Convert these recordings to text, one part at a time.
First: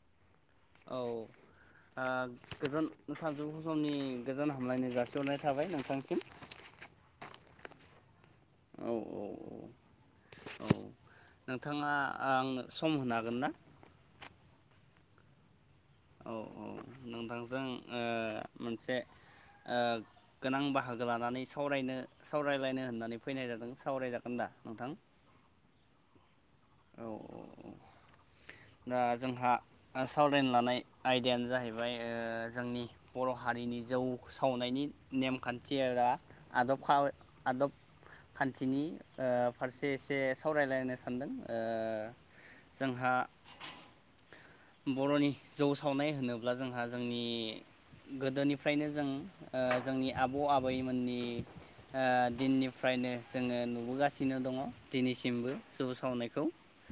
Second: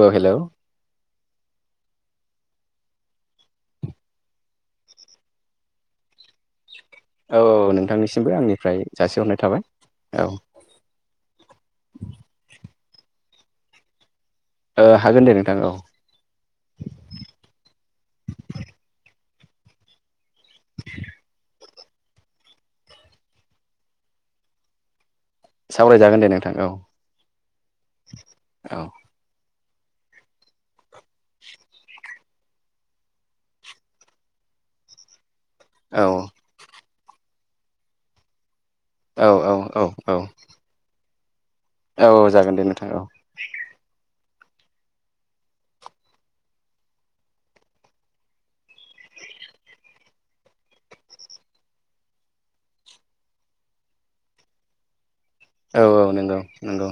अ hello औ आ गोजोन सानजौफु समनि गोजोन हामलायनाय जासिहरनाय थाबाय नोंथांनिसिम। औ नोंथांनिसि मबो आंनिफ्राय औ जासिहरनाय औ थाबाय औ। नोंथाङा आंनो सम होनो हागोन ना? ओ हागोन दे नोंथां औ। औ औ नोंथांजों ओ मोनसे ओ गोनां बाहागो लानानै सावरायनो सावरायलायनो होननानै फैनाय जादों सावरायजागोन दा? नोंथां? सावरायजागोन दे नों औ औ औ दा जोंहा सावरायनो लानाय आयदायानो जाहैबाय ओ जोंनि बर' हारिनि जौ सावनाय नि नेमखान्थि औ आरो आदब खा ओ आदबखान्थि खान्थिनि औ ओ औ औ फारसे एसे औ सावरायलायनो सानदों। ओ औ जागोन दे नोंथां औ। जोंहा बर'नि जौ सावनाय होनोब्ला जोंहा जोंनि गोदोनिफ्रायनो जों ओ जोंनि आबौ आबैमोननि ओ दिननिफ्रायनो जोङो नुबोगासिनो दङ दिनैसि सिमबो जौ औ औ नंगौ सावनायखौ नंगौ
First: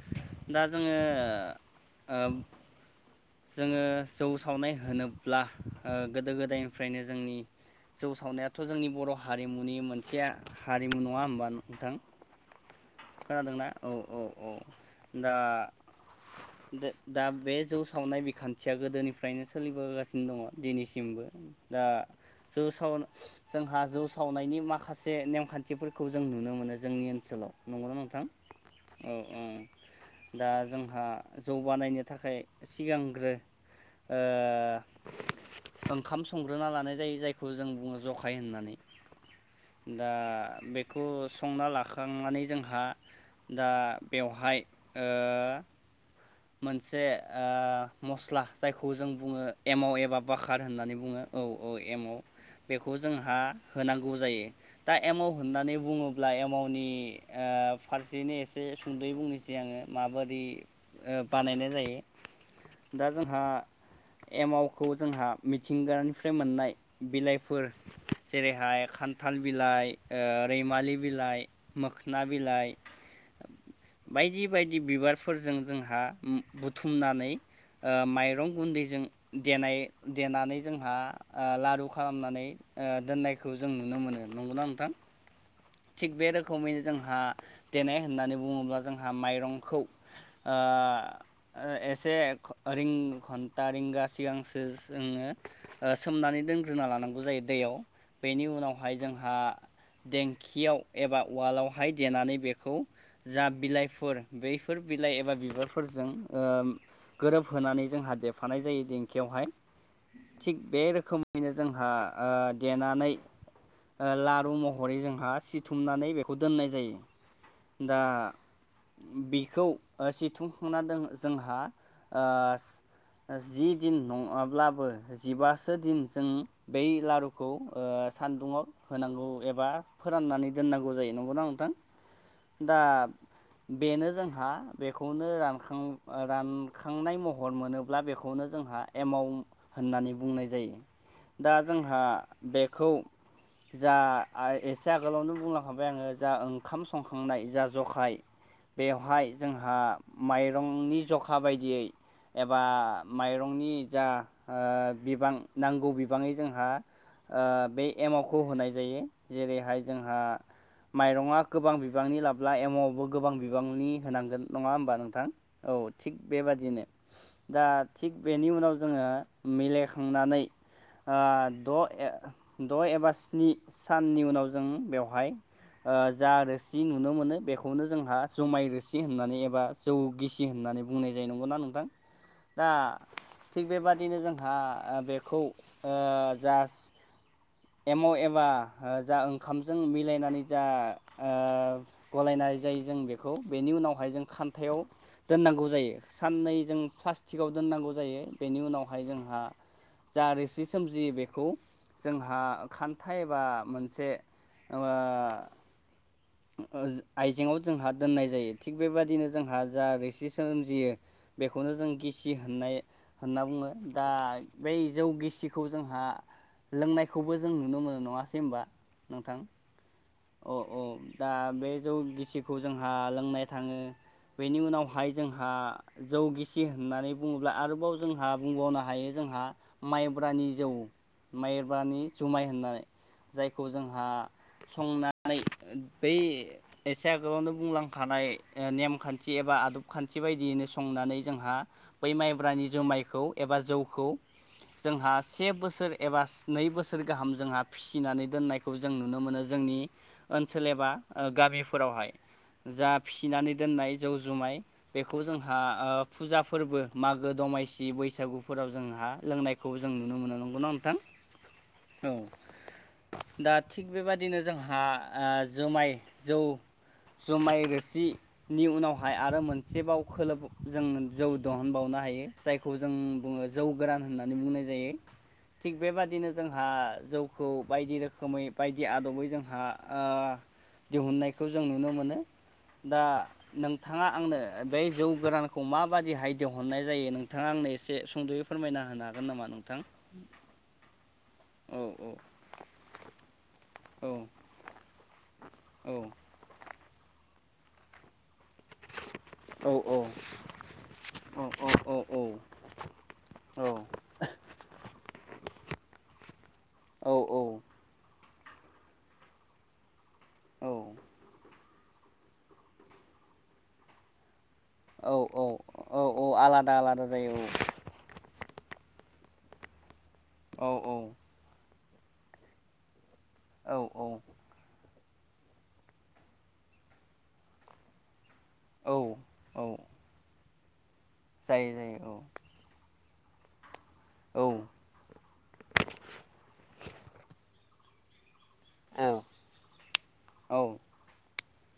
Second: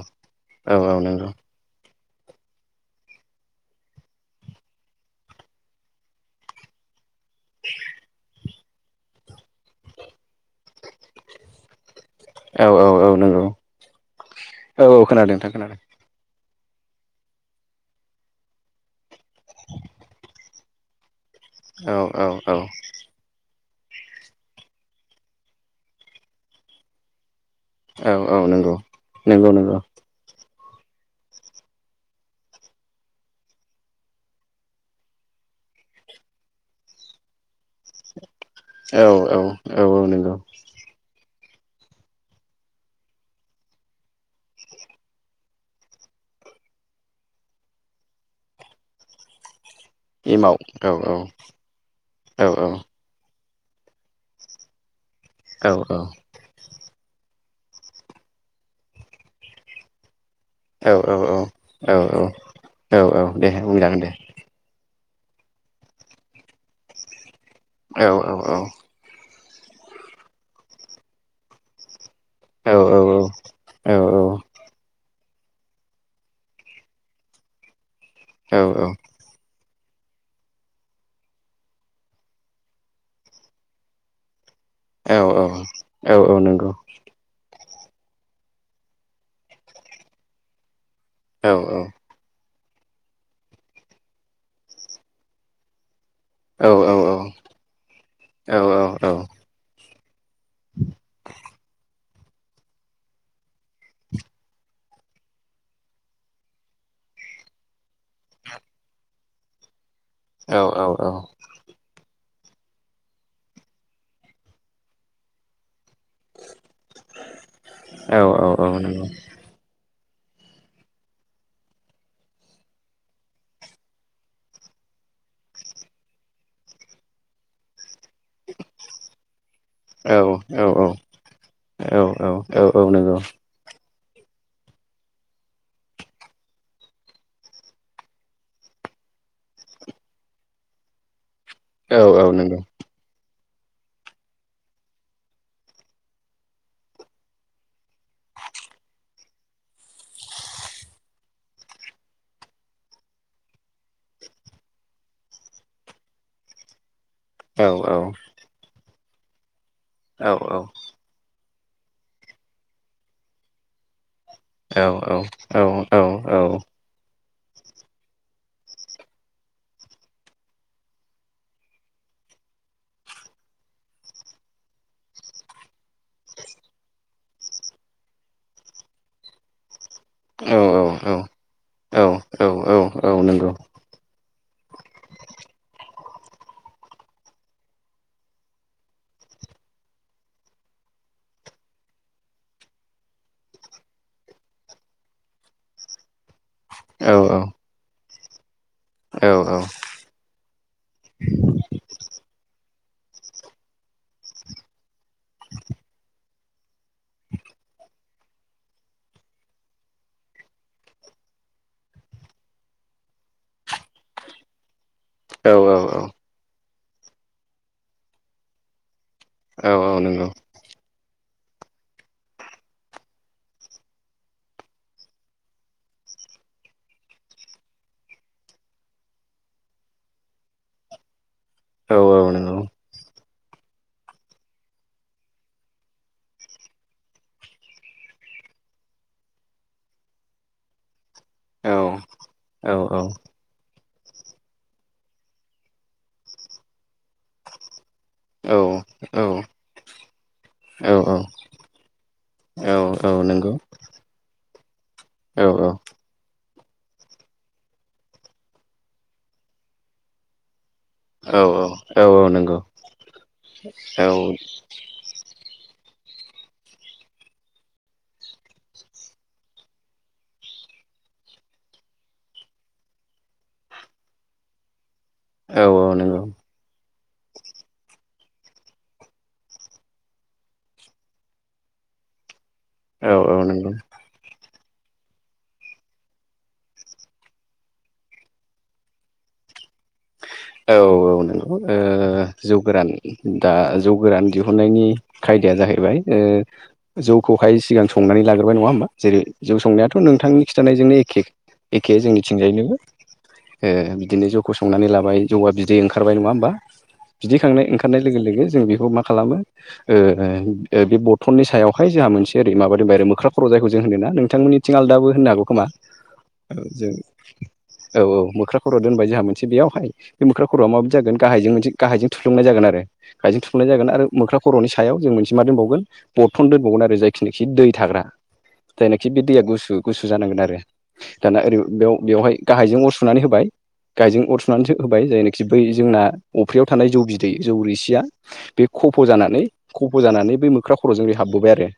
दा औ औ जोङो नंगौ ओ जोङो जौ सावनाय होनोब्ला ओ गोदो गोदायनिफ्रायनो जोंनि जौ सावनायाथ' जोंनि बर' हारिमुनि मोनसेया हारिमु नङा होमबा नोंथां? औ औ औ नंगौ खोनादोंना औ औ औ औ खोनादों दा नोंथां खोनादों दा बे जौ सावनाय बिखान्थिया गोदोनिफ्रायनो सोलिबोगासिनो दङ दिनैसिमबो दा औ औ औ जौ सावनो जोंहा जौ सावनायनि माखासे नेमखान्थिफोरखौ जों नुनो मोनो जोंनि ओनसोलाव नंगौना औ नोंथां औ नंगौ औ ओ नंगौ नंगौ दा जोंहा जौ बानायनो थाखाय सिगांग्रो ओ ओंखाम संग्रोना लानाय जायो जायखौ जों बुङो जखा थायो होननानै औ औ औ दा नंगौ बेखौ संना लाखांनानै जोंहा दा बेवहाय ओ मोनसे ओ मस्ला जायखौ जों बुङो एमाव एबा एमाव बाखार औ होननानै बुङो औ औ एमव औ बेखौ जोंहा होनांगौ जायो दा एमाव औ होननानै बुङोब्ला एमावनि ओ फारसेनो एसे सुंदै बुंनोसै आङो माबा दि औ ओ बानायनाय औ जायो औ औ दा औ जोंहा दे बुंजागोन दे एमावखौ जोंहा मिथिंगानिफ्राय मोननाय बिलाइफोर औ औ जेरैहाय खा खान्थाल बिलाइ ओ रैमालि बिलाइ मो ना बिलाइ औ औ बायदि बायदि बिबारफोरजों जोंहा बु बुथुमनानै ओ माइरं औ औ गुन्दैजों देनाय देनानै जोंहा ओ लारु खालामनानै दोननायखौ जों नुनो मोनो नंगौना नोंथां औ औ थिग औ बे औ नंगौ रोखोमैनो जोंहा देै होननानै बुङोब्ला जोंहा माइरंखौ ओ औ ओ औ एसे घन्टा रिंगा सिगांसो जोङो सोमनानै औ दोनग्रोना औ लानांगौ जायो दैयाव बेनि औ उनावहाय जोंहा दें खियाव एबा उवालावहाय देनानै बेखौ जा बिलाइफोर बैफोर बिलाइ एबा बिबारफोरजों ओ गोरोबहोनानै जोंहा देरफानाय जायो दिेंखियावहाय थिग बे रोखोमैनो जोंहा ओ देनानै ओ लारु महरै जोंहा सिथु थुमनानै बेखौ दोननाय जायो दा औ औ नंगौ बेखौ ओ सिथुं खना दों जोंहा ओ जि दिन नङाब्लाबो जिबासो दिन जों बै लारुखौ ओ सान्दुंआव होनांगौ एबा औ फोराननानै औ औ दोननांगौ जायो नंगौना नोंथां औ औ औ दा औ नंगौ बेनो जोंहा बेखौनो रानखां रानखांनाय महर मोनोब्ला बेखौनो जोंहा एमाव होननानै बुंनाय जायो दा औ जोंहा औ नंगौ बेखौ जा ए से आगोलावनो बुंलांखाबबाय आङो जा ओंखाम संखांनाय जा जखाय बेवहाय जोंहा माइरंनि जखा बायदियै एबा माइरंनि जा ओ बिबां नांगौ बिबांनि जोंहा ओ औ बे औ एमावखौ होनाय जायो जेरैहाय जोंहा माइरङा गोबां बिबांनि लाबब्ला एमाववबो गोबां बिबांनि होनांगोन नङा होमबा नोंथां औ थिग बेबादिनो दा थिग बेनि उनाव जोङो मिलायखांनानै ओ द द' एबा स्नि साननि उनाव जों बेवहाय जा आरो रोसि नुनो मोनो बेखौनो जोंहा जुमाय रोसि होननानै एबा जौ गिसि औ होननानै बुंनाय जायो नंगौना नोंथां दा औ नंगौ औ नंगौ औ नंगौ औ नंगौ औ नंगौ थिग बेबादिनो जों जोंहा बेखौ ओ जास्ट एमाव एबा जा ओंखामजों मिलायनानै जा गलायनाय ओ गलायनाय जाय जों बेखौ बेनि उनावहाय जों खनथायाव दोननांगौ जायो साननै जों औ प्लास्टिकआव दोननांगौ जायो बेनि उनाव बेहाय जोंहा जा रोसि सोमजियो बेखौ जों आ खान्थाइ एबा मोनसे [inaudible] ओ आयजेंआव जोंहा दोननाय जायो थिग बेबायदिनो जोंहा जा रोसि सोमजियो बेखौनो जों गिसि होननाय होनना बुङो दा बै जौ गिसिखौ जोंहा लोंनायखौबो जों नुनो मोनो नङासै होमबा नोंथां अ अ दा बे जौ गिसिखौ जोंहा लोंनाय थाङो बेनि उनावहाय जोंहा जौगिसि होननानै बुङोब्ला आरोबाव जोंहा बुंबावनो हायो जों जोंहा माइब्रानि जौ माइब्रानि जुमाय होननाय जायखौ जोंहा संनानै बै एसे आगोलावनो बुंलांखानाय ओह नेमखान्थि एबा आदब खान्थि बायदियैनो संनानै जोंहा बै माइब्रानि जोमायखौ एबा जौ खौ जोंहा से बोसोर एबा नै बोसोर गाहाम जोंहा फिसिनानै दोननायखौ जों नुनोमोनो जोंनि ओनसो एबा ओह गामिफोरावहाय जा फिसिनानै दोननाय जौ जुमाय बेखौ जोंहा ओह फुजा फोरबो मागो दमासि बैसागुफोराव जोंहा लोंनायखौ जों नुनो मोनो नंगौना नो नोंथां औ दा थिग बेबादिनो जोंहा ओ जोमाय जौ जुमायरोसिनि उनावहाय आरो मोनसेबाव खोलोब जों जौ दहनबावनो हायो जायखौ जों बुङो जौ गोरान होननानै बुंनाय जायो थिग औ नंगौ बेबादिनो जोंहा जौखौ बायदि रोखोमै बायदि आदबै जोंहा ओ दिहुननायखौ जों नुनोमोनो दा औ औ नंगौ नोंथाङा आंनो ओ बै जौ गोरानखौ माबादिहाय दोहनाय जायो नोंथाङा आंनो एसे सुंद'यै फोरमायना होनो हागोन नामा? नोंथां औ औ नोंगौ औ औ ओह जौ गोरान दा जौ औ गोरान दिहुननायनि खायदाया औ जाहैबाय ओ जौखौहाय सिगां संनानै लाग्रो बाय नङा होमबा जेरै जौ औ संनायाथ' नोंथांनि खिन्थानायजोंनो एखे औ एखे औ जोंनिथिंजायनोबो ओ बिदिनो जौखौ संनानै लाबाय बिदै ओंखारबाय नङा होमबा बिदै खांनाय ओंखारनाय लोगो लोगो जों बेखौ मा खालामो ओ ओ बे बथलनि सायावहाय जोंहा मोनसे ओरै माबादोनबाय आरो मोख्रा खर' जायखौ जों होनोना नोंथांमोननि थिं आलदाबो औ होननो औ हागौखोमा औ औ आलादा जों आलादा जायो औ औ मोख्रा खर' दोनबाय जोंहा मोनसे बेयावहाय बे मोख्रा खर'आ औ माबादि औ जागोन गाहायजों मोनसे गाहायजों थुफ्लुंनाय जागोन आरो गायजों थुफ्लनाय औ जागोन आरो मोख्रा खर'नि सायाव जों मोनस [unintelligible] मा दोनबावगोन बथल दोनबावगोन आरो जायखिनिखि दै थाग्रा औ जायनाखि बे दैया औ गुसु गुसु जानांगोन आरो दाना ओरैबो जायो बेव जायो बेवहाय गाहायजों अर सुनानै होबाय गाहायजों औ अर सुनानैसो ओमफ्राय जायनाखि बै जोंना अफ्रियाव थानाय जौ बिदै जौ रोसिया बे खफ' औ जानानै खफ' जानानै बै औ मोख्रा खर'जों बे हाबबोबाय आरो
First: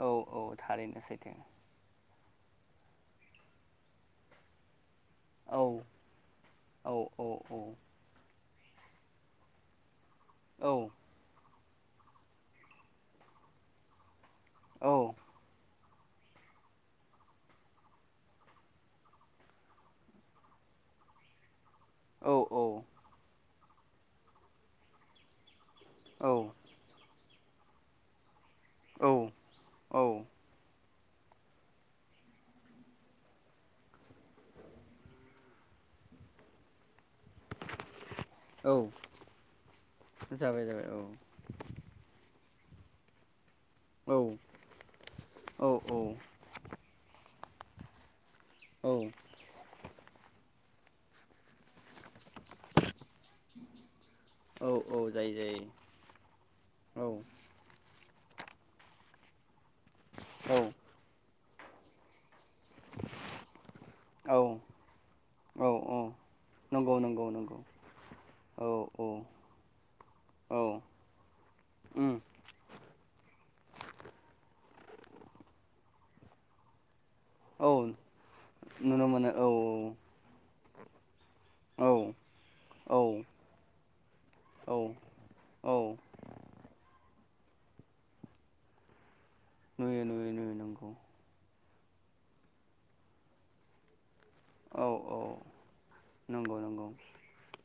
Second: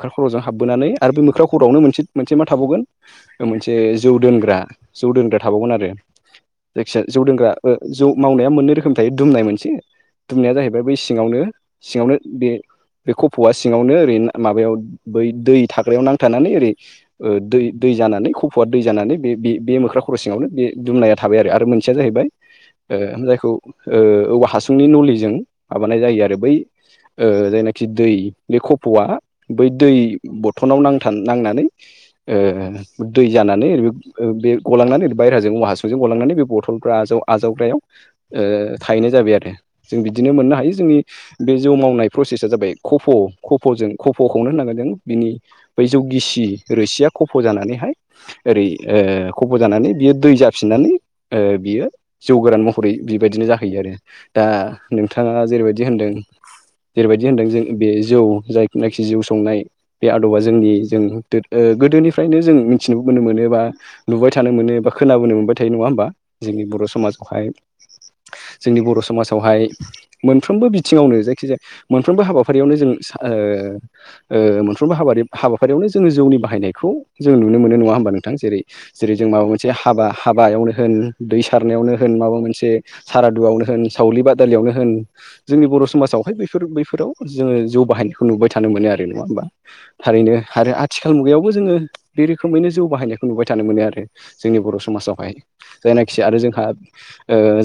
औ खर'जों औ हाबबोनानै थारैनो आरो बे सैथो मोख्र खर'आवनो मोनसे मोनसे मा थाबावगोन ओम मोनसे जौ दोनग्रा जौ दोनग्रा थाबावगोन औ आरो [unintelligible] औ फिसा जौ औ दोनग्रा औ ओ जौ मावनाया मोननै रोखोमनि थायो दुमनाय मोनसे दुमनाया औ जाहैबाय बै सिङावनो सिङावनो बे बे खफ'वा सिङावनो ओरै ना माबायाव औ बै दै थाग्रायाव नांथानानै ओरै ओ दै दै दै जानानै खफ'आ दै जानानै बे बे बे मोख्रा खर' सिङावनो बे दुमनाया थाबाय आरो मोन सेया जाहैबाय औ ओ [unintelligible] जायखौ ओह औवा हासुंनि नलिजों माबानाय जायो आरो बै ओह जायनाखि दै बे औ खफ'आ बै दै औ बथनाव नां था नांनानै ओह दै जानानैै ओरै ओह बेयो गलांनानै ओरै बायहेराजों औवा हासुंजों गलांनानै बे बथलफ्रा आजाव आजावग्रायाव ओह औ थाहैनाय जाबाय आरो जों बिदिनो मोननो जाबाय हायो जाबाय जोंनि औ बे जौ मावनाय प्रसेस आं जाबाय खफ'-खफ'जों औ खफ'खौनो होननांगोन जों बिनि औ बै जौगिसि रोसिया खफ' खफ' जानानैहाय ओरै औ ओह खफ' जानानै बियो दै जाफिननानै ओह बियो जौ गोरान महरै बेबायदिनो जाहैयो आरो दा औ जायो नोंथांङा जायो जेरैबायदि होनदों औ जेरैबायदि होन्दों जों बे जौ जायनाखि जिउ संनाय बे आदबा जोंनि जों गोदोनिफ्रायनो जों मिथिनोबो मोनो बा नुबाय औ थानो मोनो बा खोनाबोनो मोनबाय थायो औ नङा होमबा औ जोंनि बर नंगौ नंगौ समाजावहाय नंगौ औ जोंनि बर औ समाजावहाय औ मोनफ्रोमबो बिथिंङावनो जायखिजाया उम मोनफ्रोमबो हाबाफारियावनो जों ओ ओमोनफ्रोमबो हाबाफारियावनो जोंङो जौनि बाहायनायखौ जों नुनो औ मोनो नङा होमबा नोंथां जेरै नुनो जेरै जों मोनो माबा औ मोनसे हाबा हाबायावनो होन दै औ सारनायावनो होन माबा मोनसे औ सारादुआवनो होन सावरि बादालियावनो औ होन जोंनि औ बर समाजाव बहाय बेफोर बैफोराव जोंङो जौ बाहायनायखौ नुबाय थानो मोनो आरो नङा होमबा नुयो नुयो थारैनो नुयो आरो नंगौ आथिखाल मुगायावबो जोंङो बे रोखोमैनो जौ बाहायनायखौ नुबाय थानो मोनो आरो जोंनि बर औ औ समाजावहाय जायनाखि आरो नंगौ जोंहा नंगौ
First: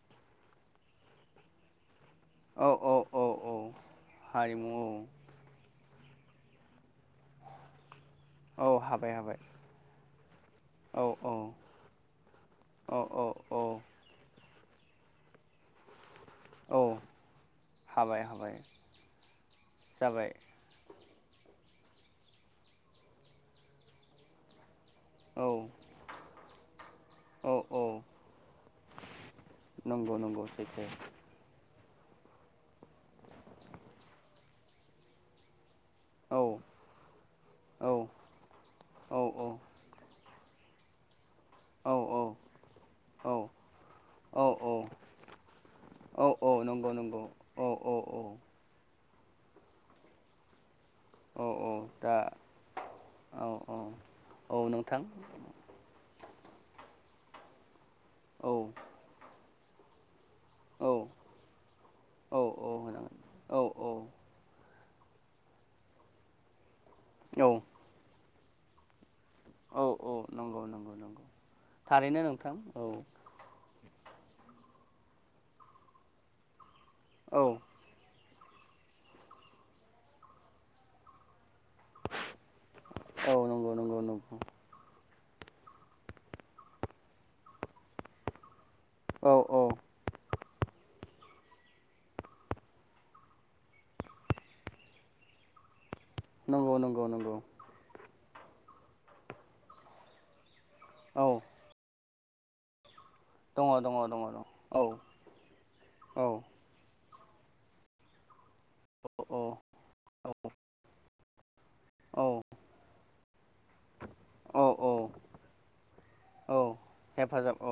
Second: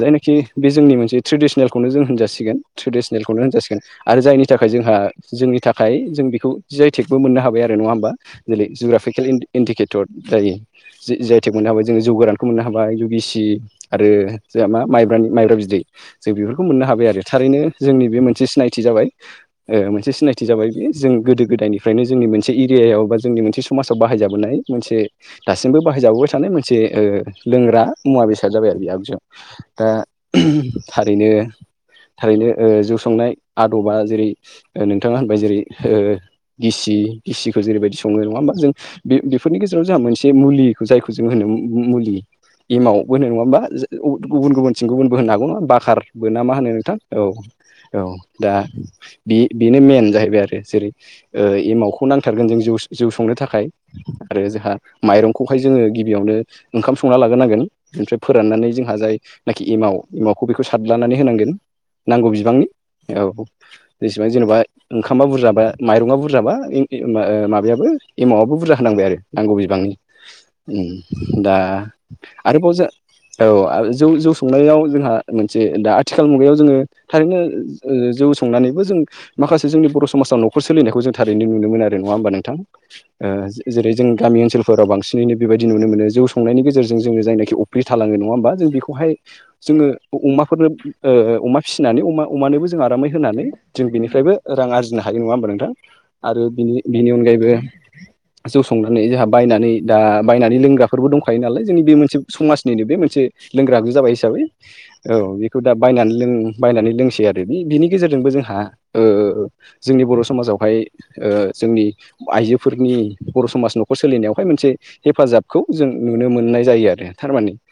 जायनाखि बे जोंनि मोनसे ट्रेडिसनेलखौनो जों होनजा सिगोन औ औ ट्रेडिशनल औ औ होनजासिगोन आरो जायनि थाखाय हारिमु औ जोंहा जोंनि थाखाय जों बेखौ जै थिगबो मोननो हाबाय आरो नङा होमबा जेरै औ हाबाय जुग्राफिकेल हाबाय इन्दिकेटर जायो औ औ जि आइ थेग मोननो हाबाय जोंङो जौ गोरानखौ मोननो हाबाय औ औ गिसि औ आरो जोंहा मा माइब्रानि माइब्रा बिदै जों बेफोरखौ औ मोननो हाबाय आरो थारैनो जोंनि बे हाबाय मोनसे हाबाय सिनायथि जाबाय मोनसे सिनायथि जाबाय बे जों गोदो गोदायनिफ्रायनो जोंनि मोनसे एरियायाव बा जोंनि मोनसे समाजाव बाहायजाबोनाय मोनसे औ दासिमबो बाहायजाबोबाय थानाय मोनसे औ लोंग्रा औ मुवा बेसाद जाबाय आरो बे आगजुयाव दा नंगौ नंगौ सैथो थारैनो थारैनो जौ संनाय आदबा जेरै नोंथाङा होनबाय जेरै ओ औ गिसि गिसिखौ जेरैबायदि औ संङो नङा होमा जों बे औ बेफोरनि गेजेराव जोंहा मोनसे मुलिखौ जायखौ जों होनो औ मुलि औ एमाव होनो नङा होमबा औ गुबुन गुबुनथिं गुबुनबो होनो हागौ नङा बाकारबो ना मा होनो नोंथां औ औ दा बे बेनो मेन जाहैबाय आरो जेरै ओ औ औ एमावखौ दा नांथारगोन जों जौ संनो औ थाखाय औ आरो औ जोंहा नोंथां माइरंखौहाय जोंङो गिबियावनो ओंखाम संना लाग्रोनांगोन ओमफ्राय औ फोराननानै जोंहा जायनाखि एमाव एमावखौ बेखौ औ सारलानानै होनांगोन नांगौ औ बिबांनि औ होनांगोन औ औ जेसेबां जेनबा ओंखामा बुरजाबा माइरंआ बुरजाबा औ माबायाबो एमावाबबो बुरजा होनांबाय आरो नांगौ बिबांनि औ नंगौ नंगौ नंगौ ओं दा थारैनो नोंथां आरोबाव औ जा औ जौ जौ संनायाव जोंहा मोनसे दा आथिखाल मुगायाव जोंङो थारैनो औ जौ संनानैबो जों माखासे जोंनि बर समाजाव नखर सोलिनायखौ जों थारैनो नुनो नुनो मोनो आरो नङा होमबा नोंथां औ नंगौ जेरै नंगौ जोंनि गामि नंगौ ओनसोलफोराव बांसि नैनो बेबायदि नुनो मोनो जौ संनायनि गेजेरजों जोंङो जायनाखि अफ्रि थालांङो नङा होमबा जों बेखौ खौहाय औ औ जोंङो अमाफोरनो ओ अमा फिसिनानै अमा अमानोबो जों आरामै होनानै जों बिनिफ्रायबो रां आरजिनो हायो नङा होमबा नोंथां आरो नंगौ नंगौ बिनि नंगौ अनगायैबो जौ संनानै जोहा बायनानै दा बायनानै लों ग्राफोरबो औ दंखायो नालाय जोंनि बे मोनसे समाजनिनो बे मोन मोनसे दङ लोंग्राबो दङ जाबाय दङ दङ हिसाबै औ बेखौ दा बायनानै औ लों बायनानै लोंसै आरो आरो बि बिनि गेजेरजोंबो जोंहा औ जोंनि बर समाजावहाय ओ जोंनि औ आइजोफोरनि बर समाज नखर सोलिनायावहाय औ मोनसे औ हेफाजाबखौ जों नुनो औ मोननाय जायो आरो थारमाने हेफाजाब औ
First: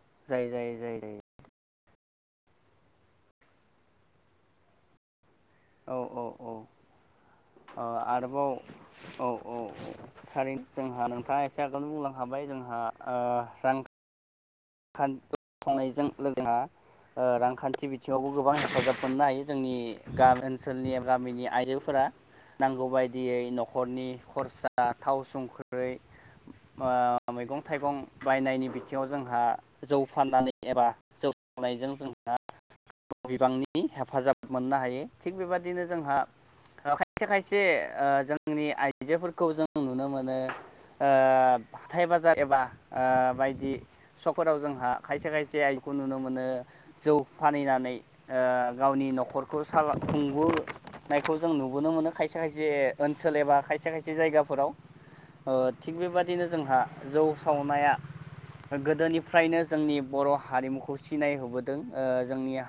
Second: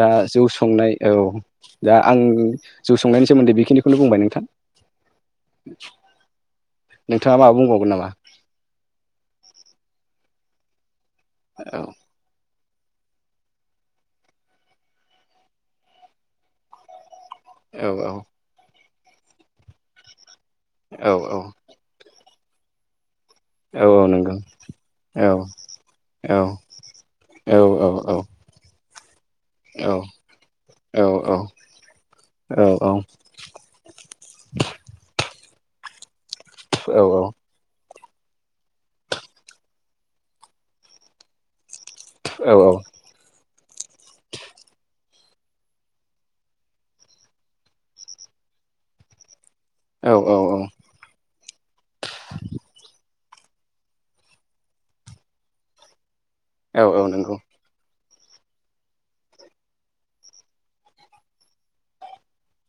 दा जौ जायो जायो संनाय जायो जायो औ दा आं जौ संनायनि सोमोन्दै बेखिनिखौनो बुंबाय नोंथां औ-औ-औ नोंथाङा माबा बुंबावगोन नामा ओआरोबाव औ-औ‌-औ। थारैनो जोंहा नोंथाङा एसे औ आगोलनो बुंलांखाबाय हाबाय जोंहा ओ रां [unintelligible] जोंहा ओ औ रांखान्थि औ बिथिङावबो गोबां हेफाजाब मोनननो हायो जोंनि गामि ओनसोलनि औ औ गामिनि आइजोफोरा नांगौबाय दियै औ औ नखरनि नंगौ खरसा थाव औ संख्रै‌ औ ओ औ मैगं औ थाइगं बायनायनि बि थिंयाव जोंहा जौ फाननानै एबा जौ सावनायजों जोंहा बिबांनि हेफाजाब मोननो हायो थिग बेबादिनो जोंहा अ खायसे-खायसे ओ जोंनि आइजोफोरखौ जों नुनो मोनो ओ हाथाय बाजार एबा ओ बायदि सकफोराव जोंहा खायसे खायसे आइखौ नुनो मोनो जौ फानैनानै ओ गावनि न'खर खौ सा औ खुंबोनायखौ जों नुबोनो मोनो खायसे खायसे ओन सोल एबा खायसे खायसे जायगाफोराव ओ थिग बेबादि बिदिनो जोंहा औ औ जौ नंगौ सावनाया गोदोनिफ्रायनो जोंनि बर' हारिमुखौ सिनाय होबोदों ओ जोंनि हा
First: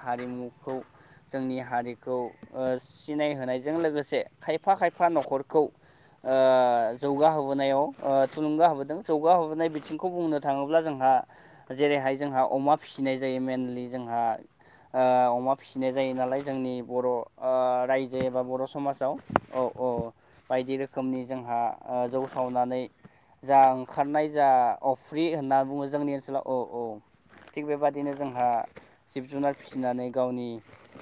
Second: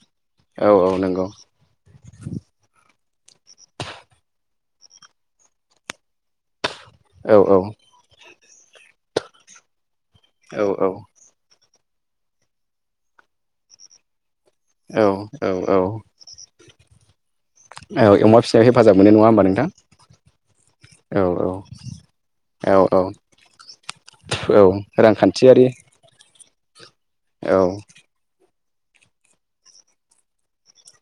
औ हारिमुखौ औ नंगौ जोंनि हारिखौ ओ सि सिनाय होनायजों लोगोसे खायफा खायफा न'खरखौ ओ औ औ जौगाहोबोनायाव ओ थुलुंगा होबोदों जौगाहोबोनाय बिथिंखौ बुंनो थाङोब्ला जोंहा औ जेरैहाय जोंहा अमा फिसिनाय जायो मेनलि जोंहा औ ओ अमा फिसिनाय जायो नालाय जोंनि बर' [inaudible] रायजो एबा बर' फिसायाव हेफाजाब मोनो समाजाव नङा होमबा औ नोंथां? अ बायदि औ रोखोमनि औ जोंहा ओ जौ औ सावनानै औ जा ओंखारनाय जा औ अफ्रि होनना रांखान्थियारि बुङो जोंनि ओनसोलाव औ औ औ थिग बेबादिनो जोंहा जिब जुनार फिसिनानै गावनि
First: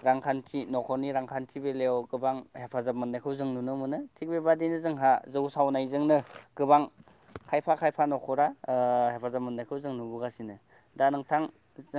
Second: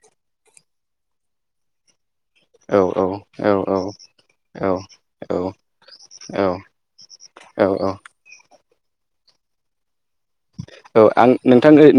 रांखान्थि न'खरनि रांखान्थि बेलायाव गोबां औ हेफाजाब मोननायखौ औ जों नुनो मोनो थिग बेबदिनो जोंहा जौ सावनायजोंनो औ गोबां खायफा औ खायफा न'खरा ओ हेफाजाब मोननायखौ जों नुबोगासिनो औ दा आं नोंथां जों